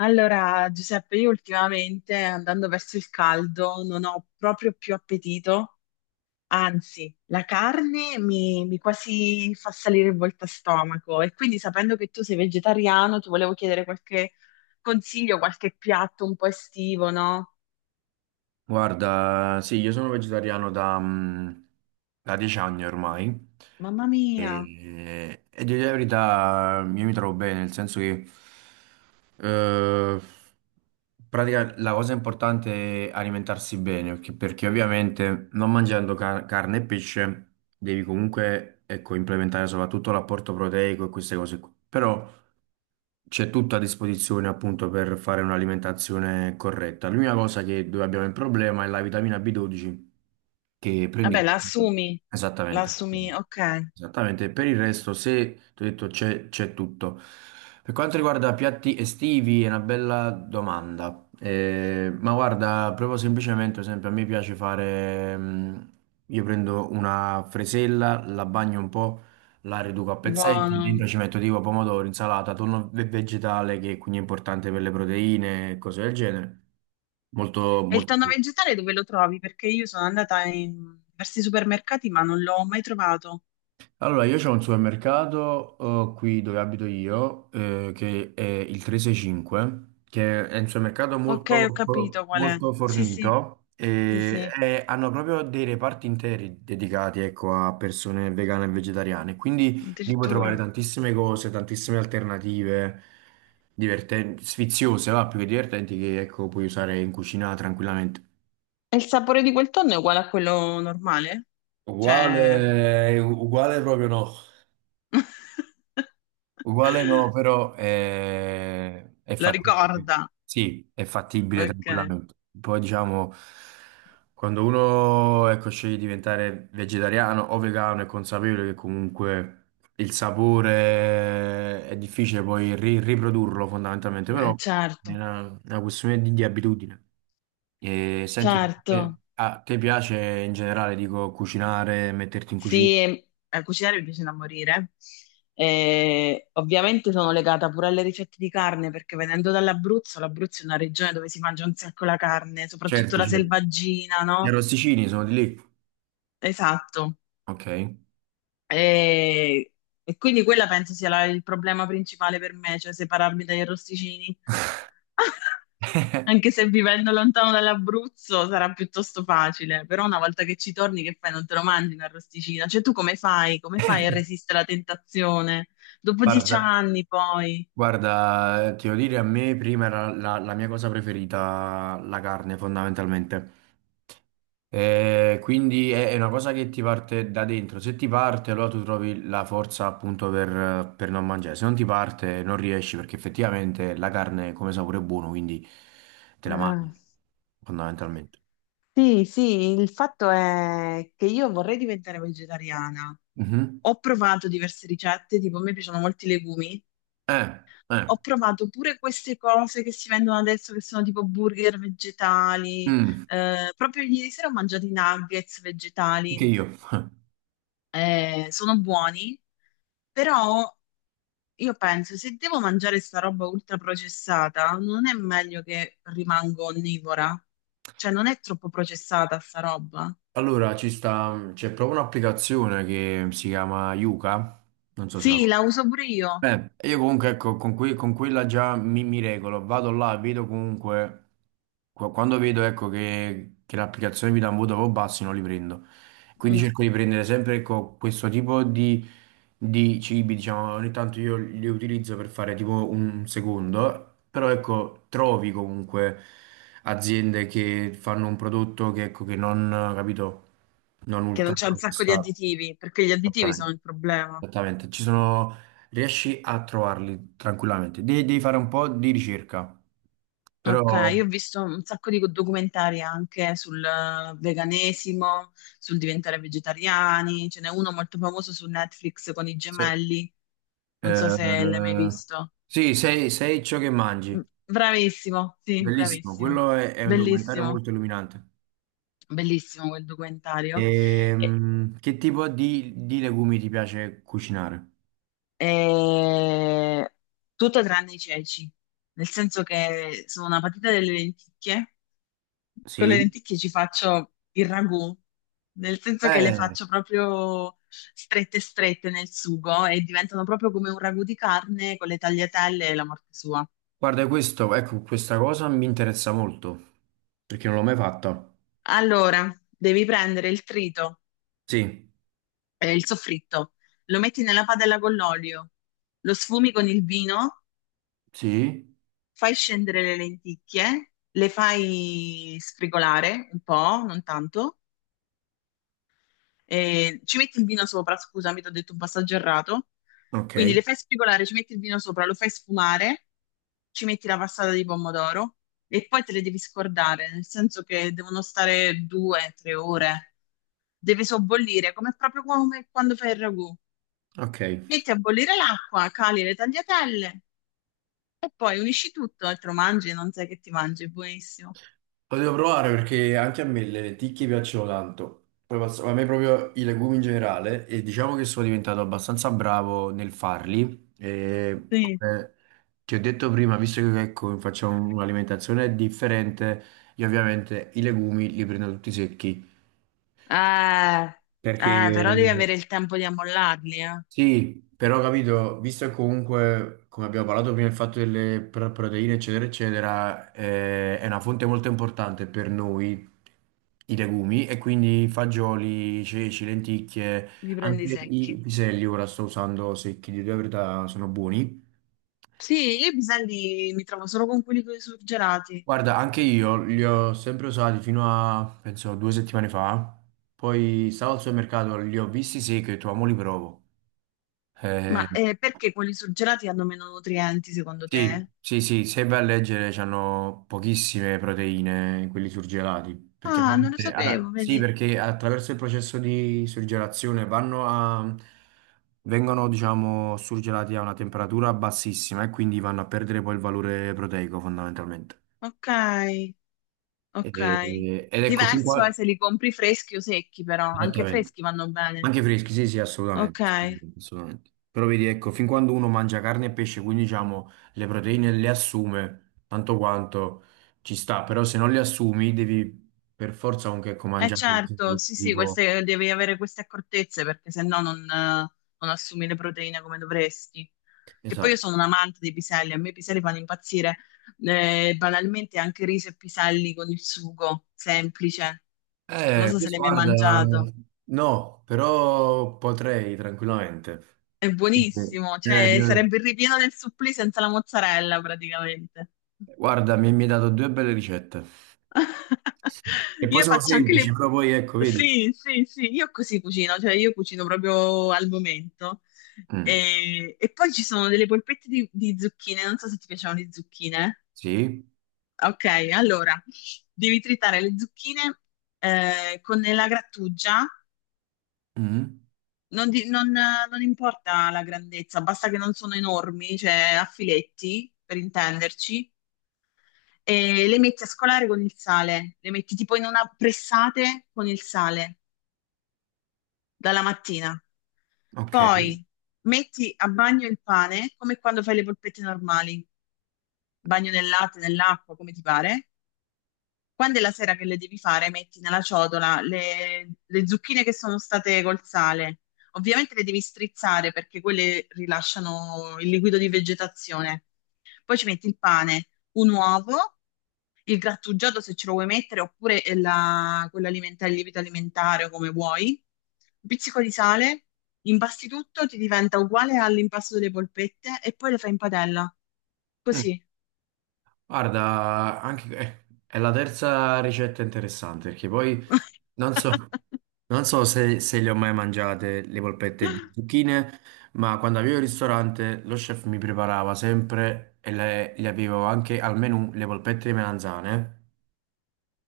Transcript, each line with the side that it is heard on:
left: Allora, Giuseppe, io ultimamente andando verso il caldo non ho proprio più appetito, anzi, la carne mi quasi fa salire il volto a stomaco e quindi sapendo che tu sei vegetariano, ti volevo chiedere qualche consiglio, qualche piatto un po' estivo, no?
right: Guarda, sì, io sono vegetariano da, da 10 anni ormai
left: Mamma mia!
right: e di la verità io mi trovo bene, nel senso che eh, pratica, la cosa importante è alimentarsi bene, perché ovviamente non mangiando carne e pesce devi comunque ecco, implementare soprattutto l'apporto proteico e queste cose qui. Però c'è tutto a disposizione appunto per fare un'alimentazione corretta. L'unica cosa che dove abbiamo il problema è la vitamina B12 che prendi
left: Vabbè, la
right: esattamente.
left: assumi, ok,
right: Esattamente, per il resto, se ti ho detto c'è tutto. Per quanto riguarda piatti estivi, è una bella domanda. Ma guarda, proprio semplicemente, per esempio, a me piace fare. Io prendo una fresella, la bagno un po', la riduco a pezzetti,
left: buono.
right: dentro ci metto tipo pomodoro, insalata, tonno vegetale che quindi è importante per le proteine e cose del genere. Molto,
left: E il
right: molto.
left: tonno
right: Sì.
left: vegetale dove lo trovi? Perché io sono andata in diversi supermercati ma non l'ho mai trovato.
right: Allora, io c'ho un supermercato qui dove abito io, che è il 365, che è un supermercato
left: Ok, ho
right: molto,
left: capito qual è.
right: molto
left: Sì, sì,
right: fornito
left: sì,
right: e,
left: sì,
right: e hanno proprio dei reparti interi dedicati, ecco, a persone vegane e vegetariane. Quindi lì puoi trovare
left: addirittura.
right: tantissime cose, tantissime alternative divertenti, sfiziose, va, più che divertenti, che, ecco, puoi usare in cucina tranquillamente.
left: E il sapore di quel tonno è uguale a quello normale? Cioè,
right: Uguale, uguale proprio no. Uguale no, però è,
left: lo
right: fattibile.
left: ricorda.
right: Sì, è fattibile
left: Ok.
right: tranquillamente. Poi diciamo, quando uno ecco, sceglie di diventare vegetariano o vegano è consapevole che comunque il sapore è difficile poi riprodurlo fondamentalmente, però è
left: Certo,
right: una questione di abitudine. E, senti,
left: certo.
right: a te piace in generale, dico, cucinare, metterti in cucina?
left: Sì, cucinare mi piace da morire. Ovviamente sono legata pure alle ricette di carne perché venendo dall'Abruzzo, l'Abruzzo è una regione dove si mangia un sacco la carne, soprattutto
right: Certo,
left: la
right: certo.
left: selvaggina,
right: Gli
left: no?
right: arrosticini sono di lì.
left: Esatto.
right: Ok.
left: E, e quindi quella penso sia la- il problema principale per me, cioè separarmi dagli arrosticini. Anche se vivendo lontano dall'Abruzzo sarà piuttosto facile, però una volta che ci torni, che fai? Non te lo mangi un arrosticino? Cioè, tu come fai? Come fai a resistere alla tentazione? Dopo dieci
right: Guarda,
left: anni, poi.
right: guarda, ti devo dire, a me prima era la mia cosa preferita, la carne, fondamentalmente. Quindi è una cosa che ti parte da dentro. Se ti parte, allora tu trovi la forza appunto per non mangiare. Se non ti parte, non riesci perché effettivamente la carne come sapore è buono, quindi te la
left: Ah,
right: mangi, fondamentalmente.
left: sì, sì, il fatto è che io vorrei diventare vegetariana.
right: Mhm.
left: Ho provato diverse ricette, tipo a me piacciono molti legumi,
right: Eh, eh,
left: ho provato pure queste cose che si vendono adesso, che sono tipo burger vegetali.
right: mm,
left: Proprio ieri sera ho mangiato i nuggets
right: anche
left: vegetali.
right: io.
left: Sono buoni, però io penso, se devo mangiare sta roba ultra processata, non è meglio che rimango onnivora? Cioè, non è troppo processata sta roba?
right: Allora, ci sta, c'è proprio un'applicazione che si chiama Yuka, non so se la
left: Sì, la uso pure io.
right: io comunque ecco, con, con quella già mi, mi regolo, vado là, vedo comunque, quando vedo ecco, che l'applicazione mi dà un voto proprio basso, non li prendo. Quindi
left: Mm,
right: cerco di prendere sempre ecco, questo tipo di cibi, diciamo, ogni tanto io li utilizzo per fare tipo un secondo, però ecco, trovi comunque aziende che fanno un prodotto che, ecco, che non, capito, non
left: che
right: ultra
left: non c'è un sacco di
right: processato.
left: additivi, perché gli additivi sono il problema.
right: Esattamente, ci sono... riesci a trovarli tranquillamente. Devi fare un po' di ricerca,
left: Ok,
right: però
left: io ho visto un sacco di documentari anche sul veganesimo, sul diventare vegetariani, ce n'è uno molto famoso su Netflix con i
right: se,
left: gemelli, non so se l'hai mai
right: eh,
left: visto.
right: sì, sei ciò che
left: Mm,
right: mangi.
left: bravissimo, sì,
right: Bellissimo,
left: bravissimo,
right: quello è un documentario
left: bellissimo,
right: molto illuminante.
left: bellissimo quel documentario. E-
right: Che tipo di legumi ti piace cucinare?
left: e- Tutto tranne i ceci, nel senso che sono una patita delle lenticchie, con le
right: Sì.
left: lenticchie ci faccio il ragù, nel senso che le
right: Eh,
left: faccio proprio strette strette nel sugo e diventano proprio come un ragù di carne con le tagliatelle e la morte sua.
right: guarda, questo, ecco, questa cosa mi interessa molto, perché non l'ho mai fatta.
left: Allora, devi prendere il trito,
right: Sì,
left: il soffritto, lo metti nella padella con l'olio, lo sfumi con il vino,
right: sì,
left: fai scendere le lenticchie, le fai sfrigolare un po', non tanto. Ci metti il vino sopra, scusami, ti ho detto un passaggio errato.
right: ok,
left: Quindi le fai spigolare, ci metti il vino sopra, lo fai sfumare, ci metti la passata di pomodoro e poi te le devi scordare, nel senso che devono stare due, tre ore. Deve sobbollire, come proprio come quando fai il ragù.
right: ok.
left: Metti a bollire l'acqua, cali le tagliatelle e poi unisci tutto e te lo mangi, non sai che ti mangi, è buonissimo.
right: Lo devo provare perché anche a me le lenticchie piacciono tanto. Poi a me proprio i legumi in generale e diciamo che sono diventato abbastanza bravo nel farli. E
left: Sì.
right: come ti ho detto prima, visto che ecco, facciamo un'alimentazione differente, io ovviamente i legumi li prendo tutti secchi
left: Eh,
right: perché
left: però devi avere il tempo di ammollarli, eh.
right: Sì, però ho capito, visto che comunque, come abbiamo parlato prima, il fatto delle proteine, eccetera, eccetera, è una fonte molto importante per noi, i legumi, e quindi fagioli, ceci, lenticchie,
left: Li prendi
right: anche i
left: secchi.
right: piselli, ora sto usando secchi, di verità sono buoni.
left: Sì, io i piselli mi trovo solo con quelli con i surgelati.
right: Guarda, anche io li ho sempre usati fino a, penso, 2 settimane fa, poi stavo al supermercato, li ho visti secchi e ho detto, "Ah, mo li provo. Eh,
left: Ma perché quelli surgelati hanno meno nutrienti, secondo
right: Sì,
left: te?
right: sì, sì, se vai a leggere c'hanno pochissime proteine quelli surgelati, perché
left: Ah, non lo
right: ovviamente- allora,
left: sapevo,
right: sì,
left: vedi?
right: perché attraverso il processo di surgelazione vanno a, vengono, diciamo, surgelati a una temperatura bassissima e quindi vanno a perdere poi il valore proteico fondamentalmente.
left: Ok, ok.
right: Ed ecco, fin
left: Diverso è
right: qua,
left: se li compri freschi o secchi, però. Anche
right: esattamente.
left: freschi vanno bene.
right: Anche freschi, sì, sì, assolutamente,
left: Ok.
right: assolutamente. Assolutamente. Però vedi, ecco, fin quando uno mangia carne e pesce, quindi diciamo le proteine le assume, tanto quanto ci sta, però se non le assumi devi per forza anche ecco,
left: Eh
right: mangiare
left: certo,
right: cose
left: sì, sì,
right: tipo...
left: queste, devi avere queste accortezze perché se no non, non assumi le proteine come dovresti. Che poi io
right: Esatto.
left: sono un amante dei piselli, a me i piselli fanno impazzire. Banalmente anche riso e piselli con il sugo, semplice. Non so se
right: Questo
left: l'hai mai
right: guarda,
left: mangiato.
right: no, però potrei tranquillamente.
left: È
right: Eh,
left: buonissimo, cioè
right: no.
left: sarebbe il ripieno del supplì senza la mozzarella praticamente.
right: Guarda, mi hai dato due belle ricette. E poi
left: Io
right: sono
left: faccio anche
right: semplici,
left: le...
right: però poi ecco, vedi.
left: Sì, sì, sì, io così cucino, cioè io cucino proprio al momento.
right: Mm,
left: E poi ci sono delle polpette di zucchine, non so se ti piacciono le zucchine.
right: sì.
left: Ok, allora, devi tritare le zucchine con la grattugia,
right: Mm,
left: non, di- non- non importa la grandezza, basta che non sono enormi, cioè a filetti, per intenderci, e le metti a scolare con il sale, le metti tipo in una pressate con il sale dalla mattina.
right: ok.
left: Poi metti a bagno il pane come quando fai le polpette normali, bagno nel latte, nell'acqua, come ti pare. Quando è la sera che le devi fare, metti nella ciotola le zucchine che sono state col sale. Ovviamente le devi strizzare perché quelle rilasciano il liquido di vegetazione. Poi ci metti il pane, un uovo, il grattugiato se ce lo vuoi mettere, oppure la- quell'alimentare, il lievito alimentare o come vuoi, un pizzico di sale, impasti tutto, ti diventa uguale all'impasto delle polpette e poi le fai in padella.
right: Mm.
left: Così.
right: Guarda, anche, è la terza ricetta interessante perché poi non so, non so se, se le ho mai mangiate le polpette di zucchine, ma quando avevo il ristorante lo chef mi preparava sempre e le avevo anche al menù le polpette di melanzane.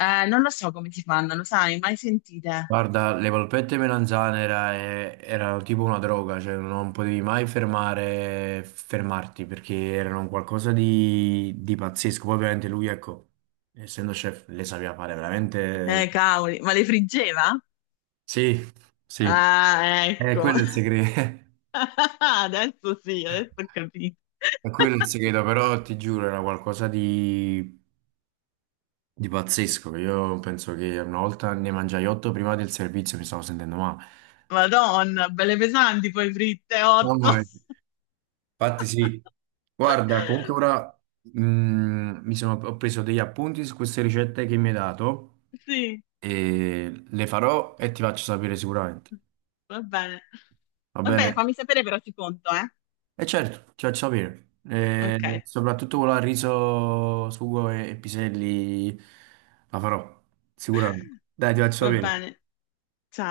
left: Non lo so come si fanno, lo sai, mai sentite?
right: Guarda, le polpette melanzane erano tipo una droga, cioè non potevi mai fermare, fermarti perché erano un qualcosa di pazzesco. Poi ovviamente lui, ecco, essendo chef, le sapeva fare veramente...
left: Cavoli, ma le friggeva?
right: Sì, sì,
left: Ah,
right: è
left: ecco.
right: quello è il segreto,
left: Adesso sì, adesso ho capito.
right: è quello il segreto, però ti giuro era qualcosa di pazzesco. Io penso che una volta ne mangiai 8 prima del servizio, mi stavo sentendo male.
left: Madonna, belle pesanti poi fritte, 8.
right: Mamma mia. Infatti sì, guarda, comunque ora mi sono, ho preso degli appunti su queste ricette che mi hai dato
left: Sì,
right: e le farò e ti faccio sapere sicuramente,
left: va bene.
right: va
left: Va bene,
right: bene?
left: fammi sapere però ci conto, eh.
right: E certo, ti faccio sapere, e
left: Ok,
right: soprattutto quella al riso, sugo e piselli la farò, sicuramente. Dai, ti faccio
left: va
right: sapere.
left: bene. Ciao.